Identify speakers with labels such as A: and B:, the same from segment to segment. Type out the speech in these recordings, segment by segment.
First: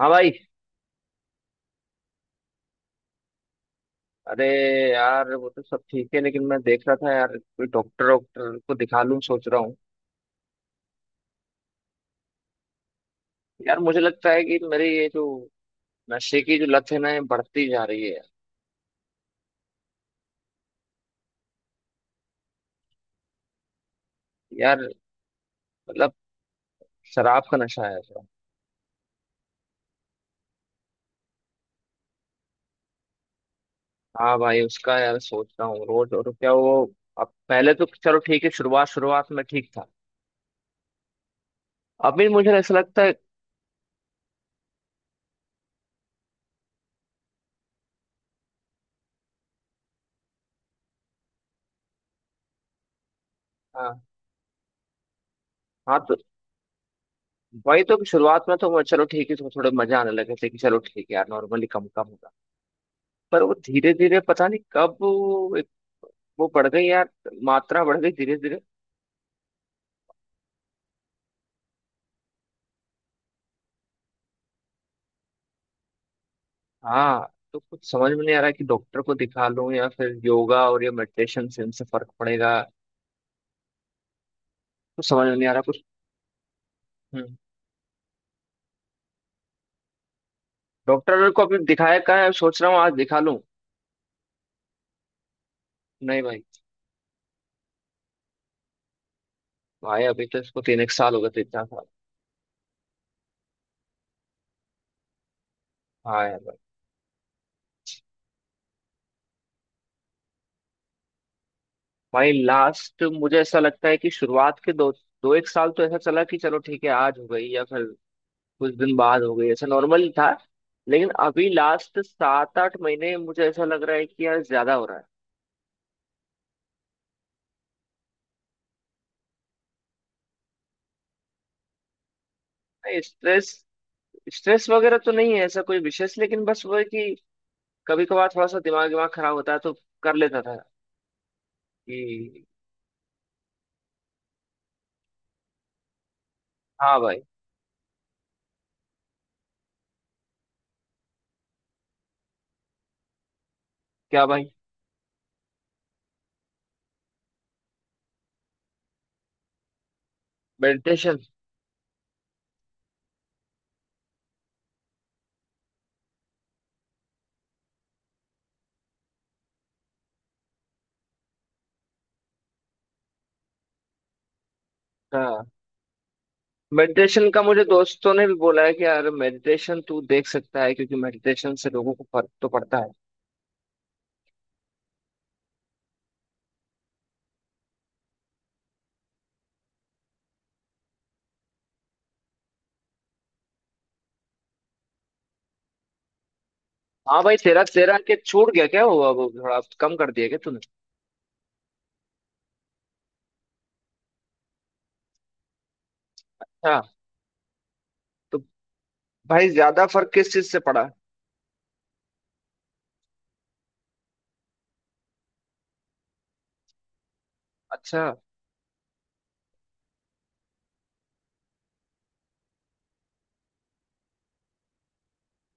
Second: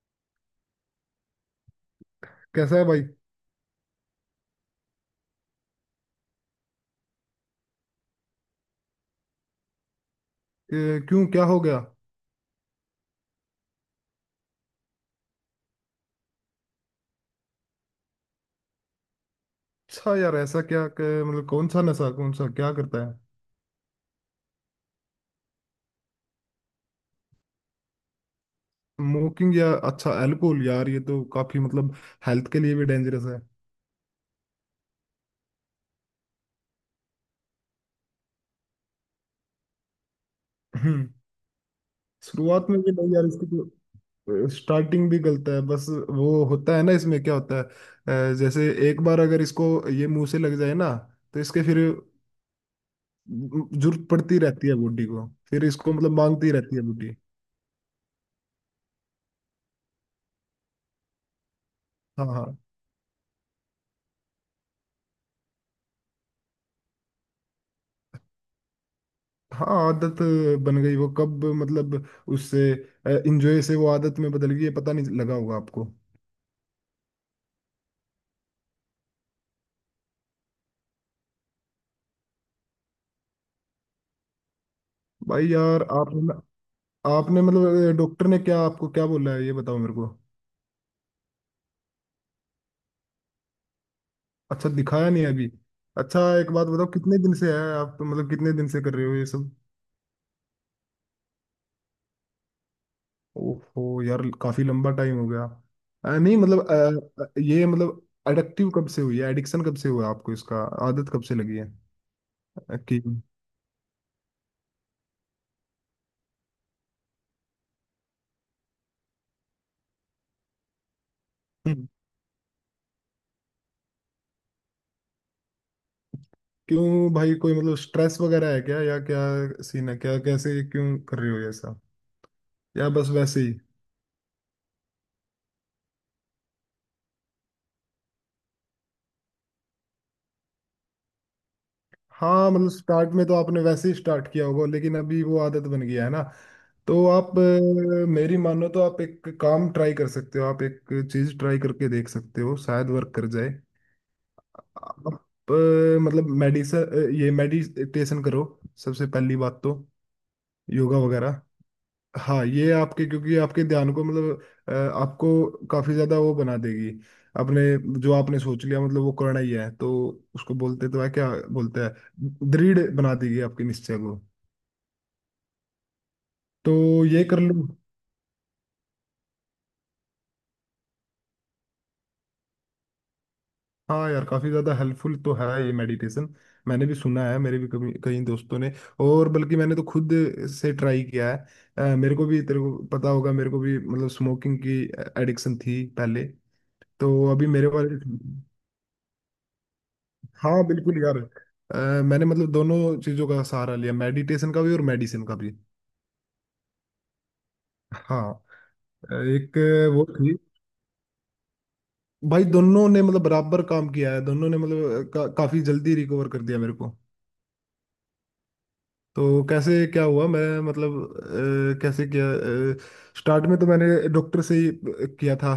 A: हाँ भाई।
B: कैसा है भाई।
A: अरे यार वो तो सब ठीक है लेकिन मैं देख रहा था यार, कोई डॉक्टर डॉक्टर को दिखा लूं सोच रहा हूँ।
B: क्यों क्या हो गया?
A: यार मुझे लगता है कि मेरी ये जो नशे की जो लत है ना, ये बढ़ती जा रही है।
B: अच्छा यार ऐसा क्या मतलब कौन सा नशा, कौन सा क्या करता है?
A: यार मतलब शराब का नशा है ऐसा।
B: स्मोकिंग या अच्छा अल्कोहल। यार ये तो काफी मतलब हेल्थ के लिए भी डेंजरस है।
A: हाँ भाई उसका यार सोच रहा हूँ रोज और क्या वो। अब पहले तो चलो ठीक है, शुरुआत शुरुआत में ठीक था।
B: हम्म।
A: अभी मुझे
B: शुरुआत
A: ऐसा
B: में भी
A: लगता है।
B: नहीं यार इसकी, तो स्टार्टिंग भी गलत है बस। वो होता है ना, इसमें क्या होता है जैसे एक बार अगर इसको ये मुंह से लग जाए ना, तो इसके फिर
A: हाँ।
B: जरूरत पड़ती रहती है बॉडी को, फिर इसको
A: हाँ
B: मतलब
A: तो
B: मांगती रहती है बॉडी।
A: वही तो कि शुरुआत में तो वो चलो ठीक है, तो थोड़े मजा आने लगे थे कि चलो ठीक है यार, नॉर्मली कम कम
B: हाँ
A: होगा।
B: हाँ।
A: पर वो धीरे धीरे पता नहीं कब वो बढ़ गई यार। मात्रा बढ़ गई धीरे धीरे।
B: हाँ आदत बन गई वो कब मतलब, उससे इंजॉय से वो आदत में बदल गई, ये पता नहीं लगा होगा आपको।
A: हाँ तो कुछ समझ में नहीं आ रहा है कि डॉक्टर को दिखा लूं या फिर योगा और ये मेडिटेशन से इनसे फर्क पड़ेगा। कुछ समझ में
B: भाई
A: नहीं आ रहा कुछ।
B: यार आपने
A: हम्म।
B: आपने मतलब डॉक्टर ने क्या आपको क्या बोला है, ये बताओ मेरे को।
A: डॉक्टर को अभी दिखाया कहाँ है, सोच रहा हूँ आज दिखा लूं।
B: अच्छा दिखाया नहीं अभी। अच्छा
A: नहीं भाई।
B: एक बात बताओ, कितने दिन से है आप मतलब कितने दिन से कर रहे हो ये सब?
A: भाई अभी तो इसको तीन एक साल हो गए, तीन चार साल।
B: ओहो यार काफी लंबा टाइम हो गया।
A: हाँ
B: नहीं
A: यार भाई।
B: मतलब ये मतलब एडिक्टिव कब से हुई है, एडिक्शन कब से हुआ आपको इसका, आदत कब से लगी है?
A: भाई
B: अ, कि
A: लास्ट मुझे ऐसा लगता है कि शुरुआत के दो दो एक साल तो ऐसा चला कि चलो ठीक है आज हो गई या फिर कुछ दिन बाद हो गई, ऐसा नॉर्मल था। लेकिन अभी लास्ट सात आठ महीने मुझे ऐसा लग रहा है कि यार ज्यादा हो रहा है।
B: क्यों भाई कोई मतलब स्ट्रेस वगैरह है क्या, या क्या सीन है, क्या कैसे क्यों कर रही हो ये सब, या
A: नहीं
B: बस वैसे
A: स्ट्रेस,
B: ही?
A: स्ट्रेस वगैरह तो नहीं है ऐसा कोई विशेष, लेकिन बस वो है कि कभी कभार थोड़ा सा दिमाग दिमाग खराब होता है तो कर लेता था कि।
B: हाँ मतलब स्टार्ट में तो आपने वैसे ही स्टार्ट किया होगा, लेकिन अभी वो आदत बन गया है ना।
A: हाँ
B: तो
A: भाई।
B: आप मेरी मानो तो आप एक काम ट्राई कर सकते हो, आप एक चीज ट्राई करके देख सकते हो, शायद वर्क कर जाए।
A: क्या भाई।
B: आप मतलब मेडिसन ये मेडिटेशन करो, सबसे पहली बात तो योगा
A: मेडिटेशन।
B: वगैरह। हाँ ये आपके, क्योंकि आपके ध्यान को मतलब आपको काफी ज्यादा वो बना देगी। आपने जो आपने सोच लिया मतलब वो करना ही है, तो उसको बोलते तो है क्या बोलते हैं, दृढ़ बना देगी आपके निश्चय को।
A: हाँ
B: तो ये
A: मेडिटेशन
B: कर
A: का मुझे
B: लूँ।
A: दोस्तों ने भी बोला है कि यार मेडिटेशन तू देख सकता है, क्योंकि मेडिटेशन से लोगों को फर्क तो पड़ता है।
B: हाँ यार काफी ज्यादा हेल्पफुल तो है ये मेडिटेशन। मैंने भी सुना है, मेरे भी कभी कई दोस्तों ने, और बल्कि मैंने तो खुद से ट्राई किया है। मेरे को भी, तेरे को पता होगा, मेरे को भी मतलब स्मोकिंग की एडिक्शन थी पहले, तो
A: हाँ भाई
B: अभी
A: तेरा
B: मेरे पास।
A: तेरा के छूट गया क्या हुआ, वो थोड़ा कम कर दिया क्या तूने।
B: हाँ बिल्कुल यार। मैंने मतलब दोनों चीजों का सहारा लिया, मेडिटेशन का भी और मेडिसिन का भी।
A: हाँ।
B: हाँ।
A: तो
B: अ,
A: भाई
B: एक
A: ज्यादा
B: वो
A: फर्क किस
B: थी।
A: चीज से पड़ा।
B: भाई दोनों ने मतलब बराबर काम किया है, दोनों ने मतलब काफी जल्दी रिकवर कर दिया मेरे को।
A: अच्छा।
B: तो कैसे क्या हुआ मैं मतलब कैसे किया, स्टार्ट में तो मैंने डॉक्टर से ही किया था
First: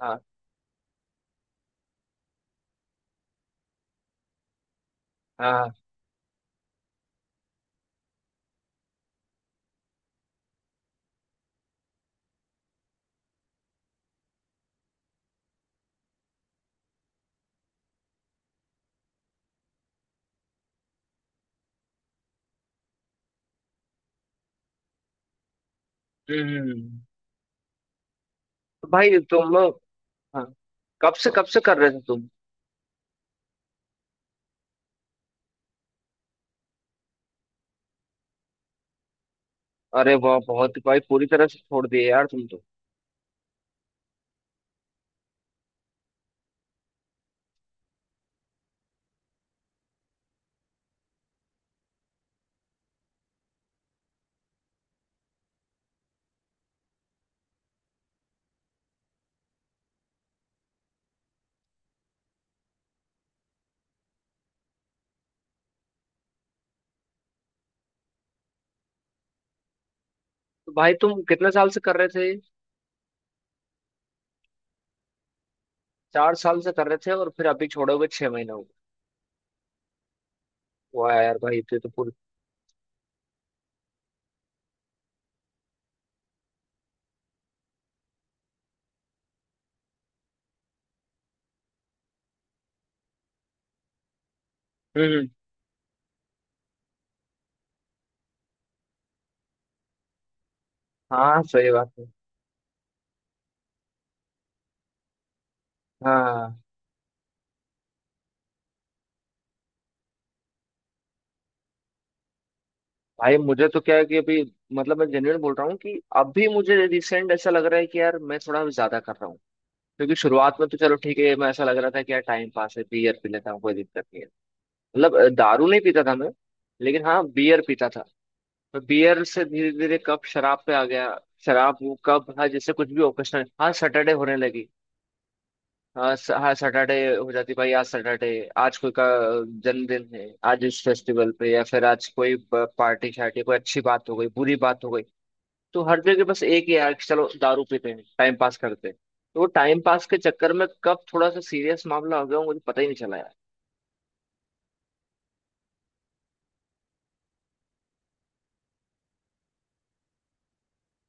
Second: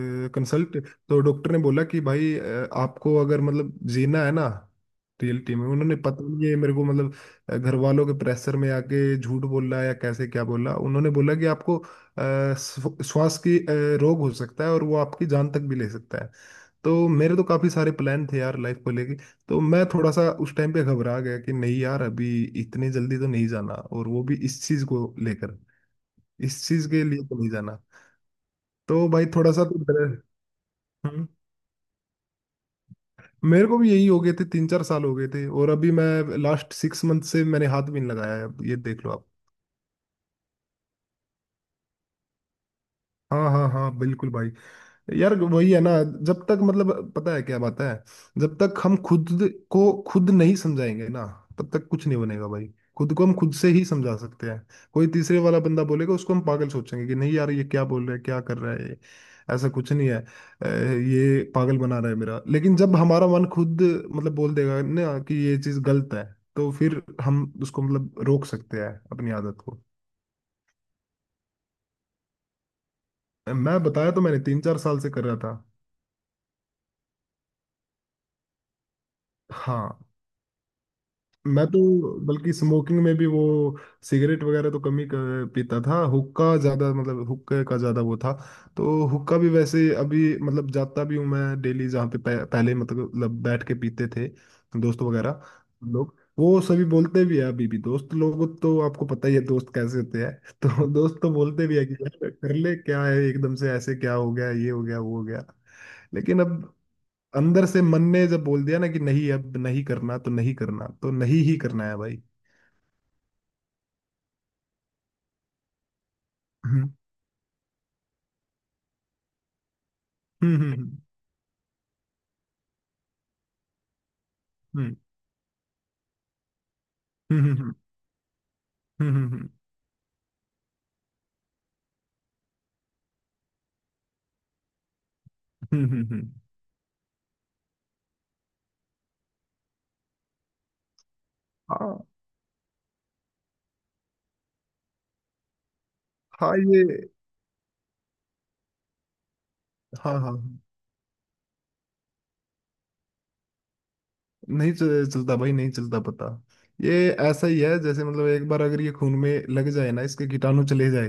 A: हाँ
B: कंसल्ट। तो डॉक्टर ने बोला कि भाई आपको अगर मतलब जीना है ना, रियलिटी में
A: हाँ।
B: उन्होंने पता नहीं है मेरे को मतलब घर वालों के प्रेशर में आके झूठ बोला या कैसे क्या बोला, उन्होंने बोला कि आपको श्वास की रोग हो सकता है और वो आपकी जान तक भी ले सकता है। तो मेरे तो काफी सारे प्लान थे यार लाइफ को, तो मैं थोड़ा सा उस टाइम पे घबरा गया कि नहीं यार अभी इतने जल्दी तो नहीं जाना, और वो भी इस चीज को लेकर, इस चीज
A: हम्म।
B: के लिए तो नहीं जाना।
A: तो
B: तो
A: भाई
B: भाई
A: तुम
B: थोड़ा सा तो
A: लोग,
B: डर।
A: हाँ
B: हम्म।
A: कब से कर रहे थे तुम।
B: मेरे को भी यही, हो गए थे तीन चार साल हो गए थे, और अभी मैं लास्ट सिक्स मंथ से मैंने हाथ भी नहीं लगाया है, अब ये देख लो आप।
A: अरे वाह बहुत भाई, पूरी तरह से छोड़ दिए यार तुम तो।
B: हाँ हाँ हाँ बिल्कुल भाई। यार वही है ना, जब तक मतलब पता है क्या बात है, जब तक हम खुद को खुद नहीं समझाएंगे ना, तब तक कुछ नहीं बनेगा भाई। खुद को हम खुद से ही समझा सकते हैं। कोई तीसरे वाला बंदा बोलेगा उसको हम पागल सोचेंगे कि नहीं यार ये क्या बोल रहा है, क्या कर रहा है ये, ऐसा कुछ नहीं है ये पागल बना रहा है मेरा। लेकिन जब हमारा मन खुद मतलब बोल देगा ना कि ये चीज़ गलत है, तो फिर हम उसको मतलब रोक सकते हैं अपनी आदत को।
A: तो भाई तुम कितने साल से कर रहे थे।
B: मैं बताया तो, मैंने तीन चार साल से कर रहा था।
A: चार साल से कर रहे थे और फिर अभी छोड़े हुए छह महीने हो गए।
B: हाँ।
A: वाह यार भाई
B: मैं
A: ये
B: तो
A: तो पूरी।
B: बल्कि स्मोकिंग में भी वो, सिगरेट वगैरह तो कम ही पीता था, हुक्का ज्यादा मतलब हुक्के का ज्यादा वो था। तो हुक्का भी वैसे अभी मतलब जाता भी हूँ मैं डेली, जहाँ पे पहले मतलब बैठ के पीते थे दोस्त
A: हम्म हम्म,
B: वगैरह लोग, वो सभी बोलते भी है अभी भी। दोस्त लोग तो आपको पता ही है दोस्त कैसे होते हैं। तो दोस्त तो
A: हाँ।
B: बोलते
A: सही
B: भी है
A: बात
B: कि
A: है।
B: यार कर ले, क्या है, एकदम से ऐसे क्या हो गया, ये हो गया वो हो गया। लेकिन
A: हाँ
B: अब अंदर से मन ने जब बोल दिया ना कि नहीं अब नहीं करना, तो नहीं करना, तो नहीं ही करना है भाई।
A: भाई मुझे तो क्या है कि अभी मतलब मैं जेन्युइन बोल रहा हूँ कि अभी मुझे
B: हम्म।
A: रिसेंट ऐसा लग रहा है कि यार मैं थोड़ा ज्यादा कर रहा हूँ, क्योंकि शुरुआत में तो
B: हम्म
A: चलो ठीक है, मैं ऐसा लग रहा था कि यार टाइम पास है बियर पी लेता हूँ कोई दिक्कत नहीं है।
B: हम्म
A: मतलब दारू नहीं पीता था मैं, लेकिन हाँ
B: हम्म हम्म
A: बियर
B: हम्म
A: पीता था।
B: हम्म
A: बियर
B: हम्म हम्म
A: से
B: हम्म,
A: धीरे धीरे कब शराब पे आ गया। शराब वो कब, हाँ जैसे कुछ भी ओकेशनल, हाँ सैटरडे होने लगी।
B: हम्म।
A: हाँ सैटरडे हो जाती भाई, आज सैटरडे, आज कोई का जन्मदिन है, आज इस फेस्टिवल पे, या फिर
B: हाँ
A: आज कोई पार्टी शार्टी, कोई अच्छी बात हो गई बुरी बात हो गई। तो हर जगह बस
B: हाँ,
A: एक ही
B: ये।
A: यार, कि चलो दारू पीते हैं टाइम पास करते हैं। तो वो टाइम पास
B: हाँ
A: के
B: हाँ
A: चक्कर
B: हाँ।
A: में कब थोड़ा सा सीरियस मामला हो गया, वो मुझे पता ही नहीं चला यार।
B: नहीं चलता भाई, नहीं चलता पता। ये ऐसा ही है जैसे मतलब एक बार अगर ये खून में लग जाए ना, इसके कीटाणु चले जाए,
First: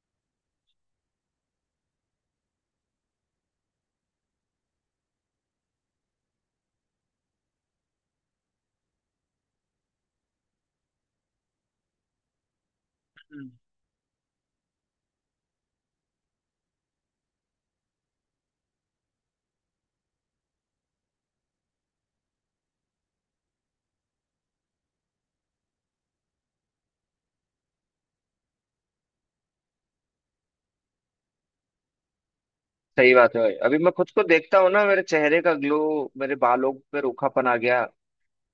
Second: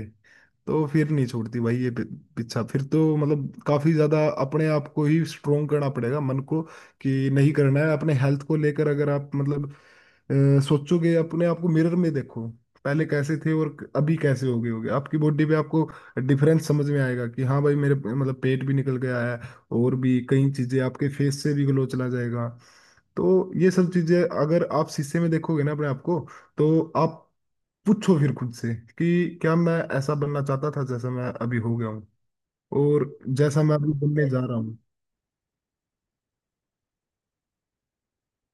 B: तो फिर नहीं छोड़ती भाई ये, पीछा फिर तो मतलब। काफी ज्यादा अपने आप को ही स्ट्रोंग करना पड़ेगा, मन को कि नहीं करना है। अपने हेल्थ को लेकर अगर आप मतलब सोचोगे, अपने आप को मिरर में देखो पहले कैसे
A: हम्म।
B: थे और अभी कैसे हो गए होगे, आपकी बॉडी पे आपको डिफरेंस समझ में आएगा कि हाँ भाई मेरे मतलब पेट भी निकल गया है, और भी कई चीजें, आपके फेस से भी ग्लो चला जाएगा। तो ये सब चीजें अगर आप शीशे में देखोगे ना अपने आप को, तो आप पूछो फिर खुद से कि क्या मैं ऐसा बनना चाहता था जैसा मैं अभी हो गया हूँ,
A: सही
B: और
A: बात है भाई,
B: जैसा मैं
A: अभी मैं
B: अभी
A: खुद को
B: बनने जा रहा
A: देखता हूँ
B: हूँ।
A: ना, मेरे चेहरे का ग्लो, मेरे बालों पे रूखापन आ गया,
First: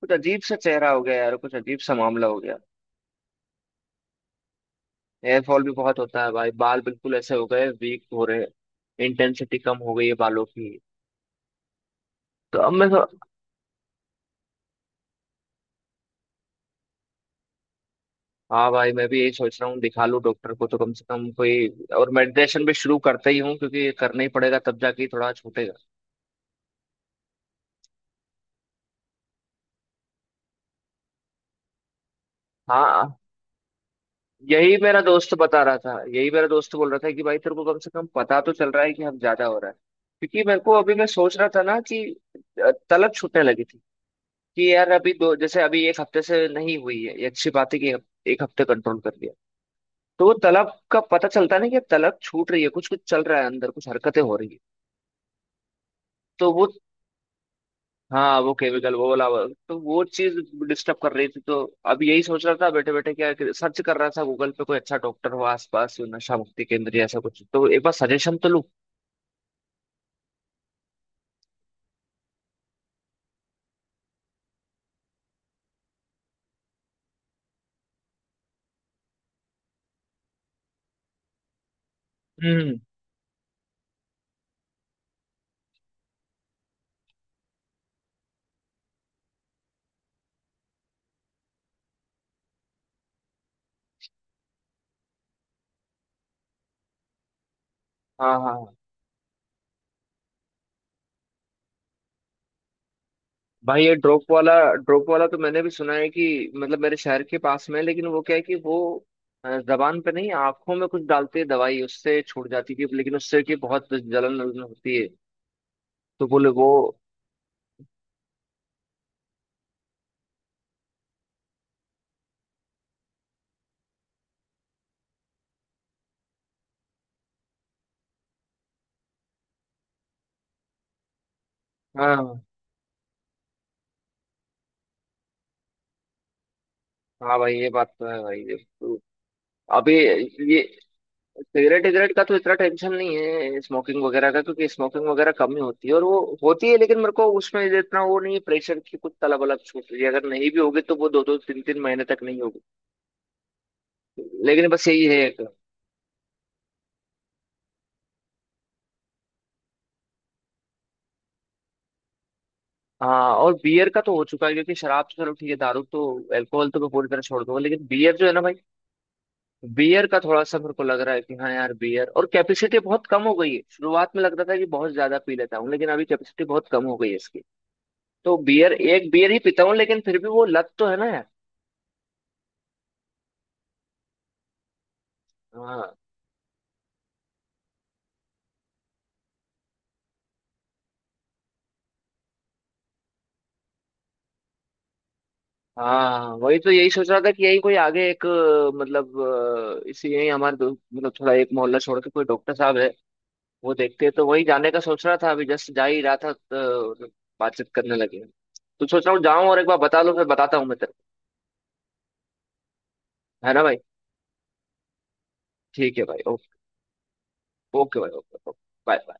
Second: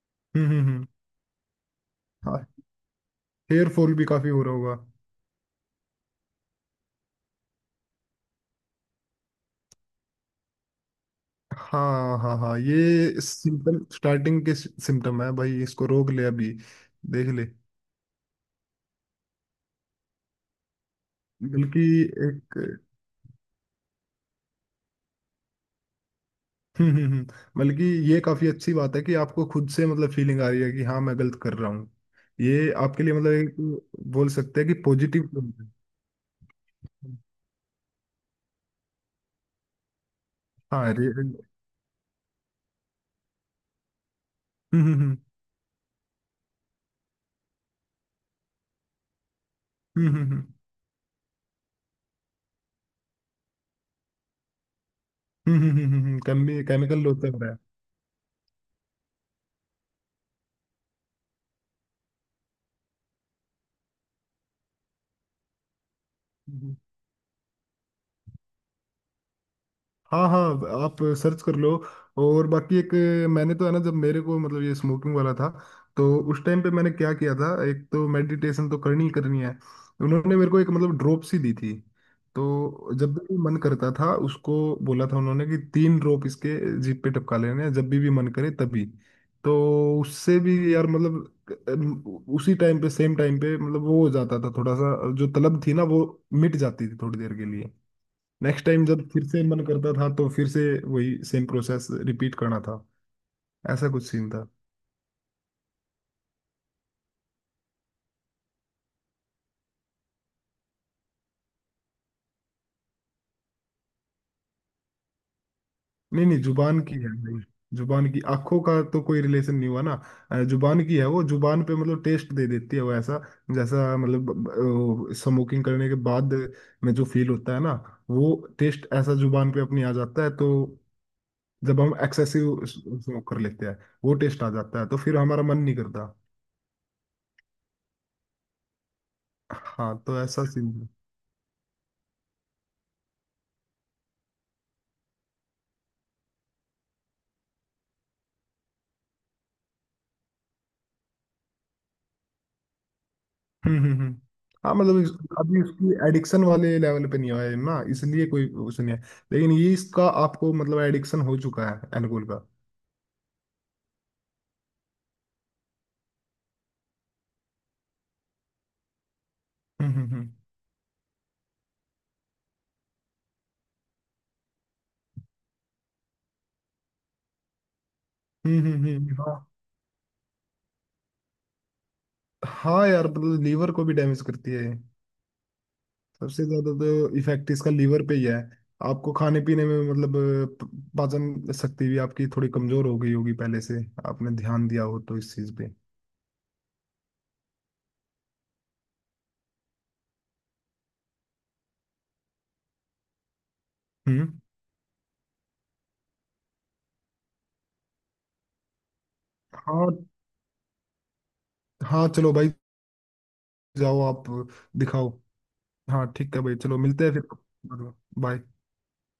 A: कुछ अजीब
B: हम्म।
A: सा चेहरा हो गया यार, कुछ अजीब सा मामला हो
B: हाँ
A: गया।
B: हेयर फॉल भी काफी हो रहा होगा।
A: हेयरफॉल भी बहुत होता है भाई, बाल बिल्कुल ऐसे हो गए, वीक हो रहे। इंटेंसिटी कम हो गई है बालों की।
B: हाँ हाँ
A: तो
B: हाँ
A: अब मैं सो-
B: ये सिम्टम, स्टार्टिंग के सिम्टम है भाई, इसको रोक ले अभी, देख ले।
A: हाँ भाई मैं भी यही सोच रहा हूँ, दिखा लूँ डॉक्टर को तो कम से कम कोई।
B: बल्कि
A: और
B: एक,
A: मेडिटेशन भी शुरू करते ही हूँ, क्योंकि ये करना ही पड़ेगा तब जाके थोड़ा छूटेगा।
B: हम्म हम्म, हम्म। बल्कि ये काफी अच्छी बात है कि आपको खुद से मतलब फीलिंग आ रही है कि हाँ मैं गलत कर रहा हूँ, ये आपके लिए
A: हाँ
B: मतलब एक बोल सकते हैं
A: यही
B: कि
A: मेरा
B: पॉजिटिव।
A: दोस्त बता रहा था, यही मेरा दोस्त बोल रहा था कि भाई तेरे को कम से कम पता तो चल रहा है कि हम ज्यादा हो रहा है। क्योंकि मेरे को
B: हाँ
A: अभी मैं
B: रे-
A: सोच रहा था ना कि तलब छूटने लगी थी, कि यार
B: हम्म
A: अभी
B: हम्म
A: दो, जैसे अभी एक हफ्ते से नहीं हुई है, ये अच्छी बात है कि एक हफ्ते कंट्रोल कर लिया।
B: हम्म हम्म
A: तो वो
B: हम्म हम्म
A: तलब का पता चलता है ना, कि तलब छूट रही है, कुछ कुछ चल रहा है अंदर, कुछ हरकतें हो रही है।
B: हम्म।
A: तो वो,
B: केमिकल लोचर
A: हाँ वो केमिकल तो वो चीज डिस्टर्ब कर रही थी। तो अब यही सोच रहा था बैठे बैठे, क्या सर्च कर रहा था गूगल पे कोई अच्छा डॉक्टर हो आसपास, नशा मुक्ति
B: है।
A: केंद्र या ऐसा कुछ, तो एक बार सजेशन तो लूँ।
B: हाँ हाँ आप सर्च कर लो। और बाकी एक, मैंने तो है ना, जब मेरे को मतलब ये स्मोकिंग वाला था, तो उस टाइम पे मैंने क्या किया था, एक तो मेडिटेशन तो करनी ही करनी है, उन्होंने मेरे को एक मतलब ड्रॉप सी दी थी,
A: हम्म।
B: तो जब भी मन करता था उसको, बोला था उन्होंने कि तीन ड्रॉप इसके जीभ पे टपका लेने हैं, जब भी मन करे तभी। तो उससे भी यार मतलब उसी टाइम पे सेम टाइम पे मतलब वो हो जाता था थोड़ा सा, जो तलब थी ना वो मिट जाती थी थोड़ी देर के लिए।
A: हाँ।
B: नेक्स्ट
A: हाँ
B: टाइम जब फिर से मन करता था, तो फिर से वही सेम प्रोसेस रिपीट करना था।
A: भाई
B: ऐसा
A: ये
B: कुछ सीन था।
A: ड्रॉप वाला तो मैंने भी सुना है कि मतलब मेरे शहर के पास में है, लेकिन वो क्या है कि वो जबान पे नहीं, आंखों में कुछ डालते हैं दवाई, उससे छूट जाती थी, लेकिन उससे कि बहुत जलन वलन होती है। तो
B: नहीं नहीं
A: बोले वो।
B: जुबान की है भाई, जुबान की, आंखों का तो कोई रिलेशन नहीं हुआ ना। जुबान की है, वो जुबान पे मतलब टेस्ट दे देती है वो, ऐसा जैसा मतलब स्मोकिंग करने के बाद में जो फील होता है ना, वो टेस्ट ऐसा जुबान पे अपनी आ जाता है। तो जब हम
A: हाँ।
B: एक्सेसिव स्मोक कर लेते हैं, वो टेस्ट आ जाता है तो फिर हमारा मन नहीं करता।
A: हाँ भाई ये बात तो है भाई। तो अभी
B: हाँ तो ऐसा
A: ये
B: सीन।
A: सिगरेट विगरेट का तो इतना टेंशन नहीं है, स्मोकिंग वगैरह का, क्योंकि स्मोकिंग वगैरह कम ही होती है, और वो होती है लेकिन मेरे को उसमें इतना वो नहीं है प्रेशर की, कुछ तलब वलब छूट रही है, अगर नहीं भी होगी तो वो दो दो तीन तीन महीने तक नहीं होगी।
B: हम्म।
A: लेकिन
B: हाँ
A: बस
B: मतलब
A: यही है।
B: अभी उसकी एडिक्शन वाले लेवल पे नहीं आया है ना, इसलिए कोई उसे नहीं है। लेकिन ये इसका आपको मतलब एडिक्शन हो चुका है एल्कोहल का।
A: हाँ और बियर का तो हो चुका है, क्योंकि शराब तो चलो ठीक है, दारू तो, अल्कोहल तो मैं पूरी तरह छोड़ दूंगा, लेकिन बियर जो है ना भाई,
B: हम्म
A: बियर
B: हम्म
A: का
B: हम्म
A: थोड़ा सा मेरे को लग रहा है कि हाँ यार बियर, और कैपेसिटी बहुत कम हो गई है, शुरुआत में लगता था कि बहुत ज्यादा पी लेता हूँ, लेकिन अभी कैपेसिटी बहुत कम हो गई है इसकी। तो बियर, एक
B: हम्म।
A: बियर
B: हाँ।
A: ही पीता हूँ, लेकिन फिर भी वो लत तो है ना यार।
B: हाँ यार मतलब लीवर को भी डैमेज करती है ये।
A: हाँ
B: सबसे ज्यादा तो इफेक्ट इसका लीवर पे ही है। आपको खाने पीने में मतलब पाचन शक्ति भी आपकी थोड़ी कमजोर हो गई होगी पहले से, आपने ध्यान दिया हो तो इस चीज पे।
A: हाँ वही तो, यही सोच रहा था कि यही कोई आगे एक इसी यही हमारे मतलब थोड़ा एक मोहल्ला छोड़ के कोई डॉक्टर साहब है, वो देखते हैं, तो
B: हम्म।
A: वही जाने का सोच रहा था, अभी जस्ट जा ही रहा था तो बातचीत करने लगे। तो सोच रहा हूँ जाऊँ और एक बार
B: हाँ
A: बता लूँ, फिर बताता हूँ मैं तेरे
B: हाँ चलो भाई,
A: को, है ना भाई।
B: जाओ आप, दिखाओ।
A: ठीक है
B: हाँ
A: भाई।
B: ठीक है भाई
A: ओके।
B: चलो मिलते हैं फिर।
A: ओके भाई। Okay,
B: bye.
A: Okay, bye.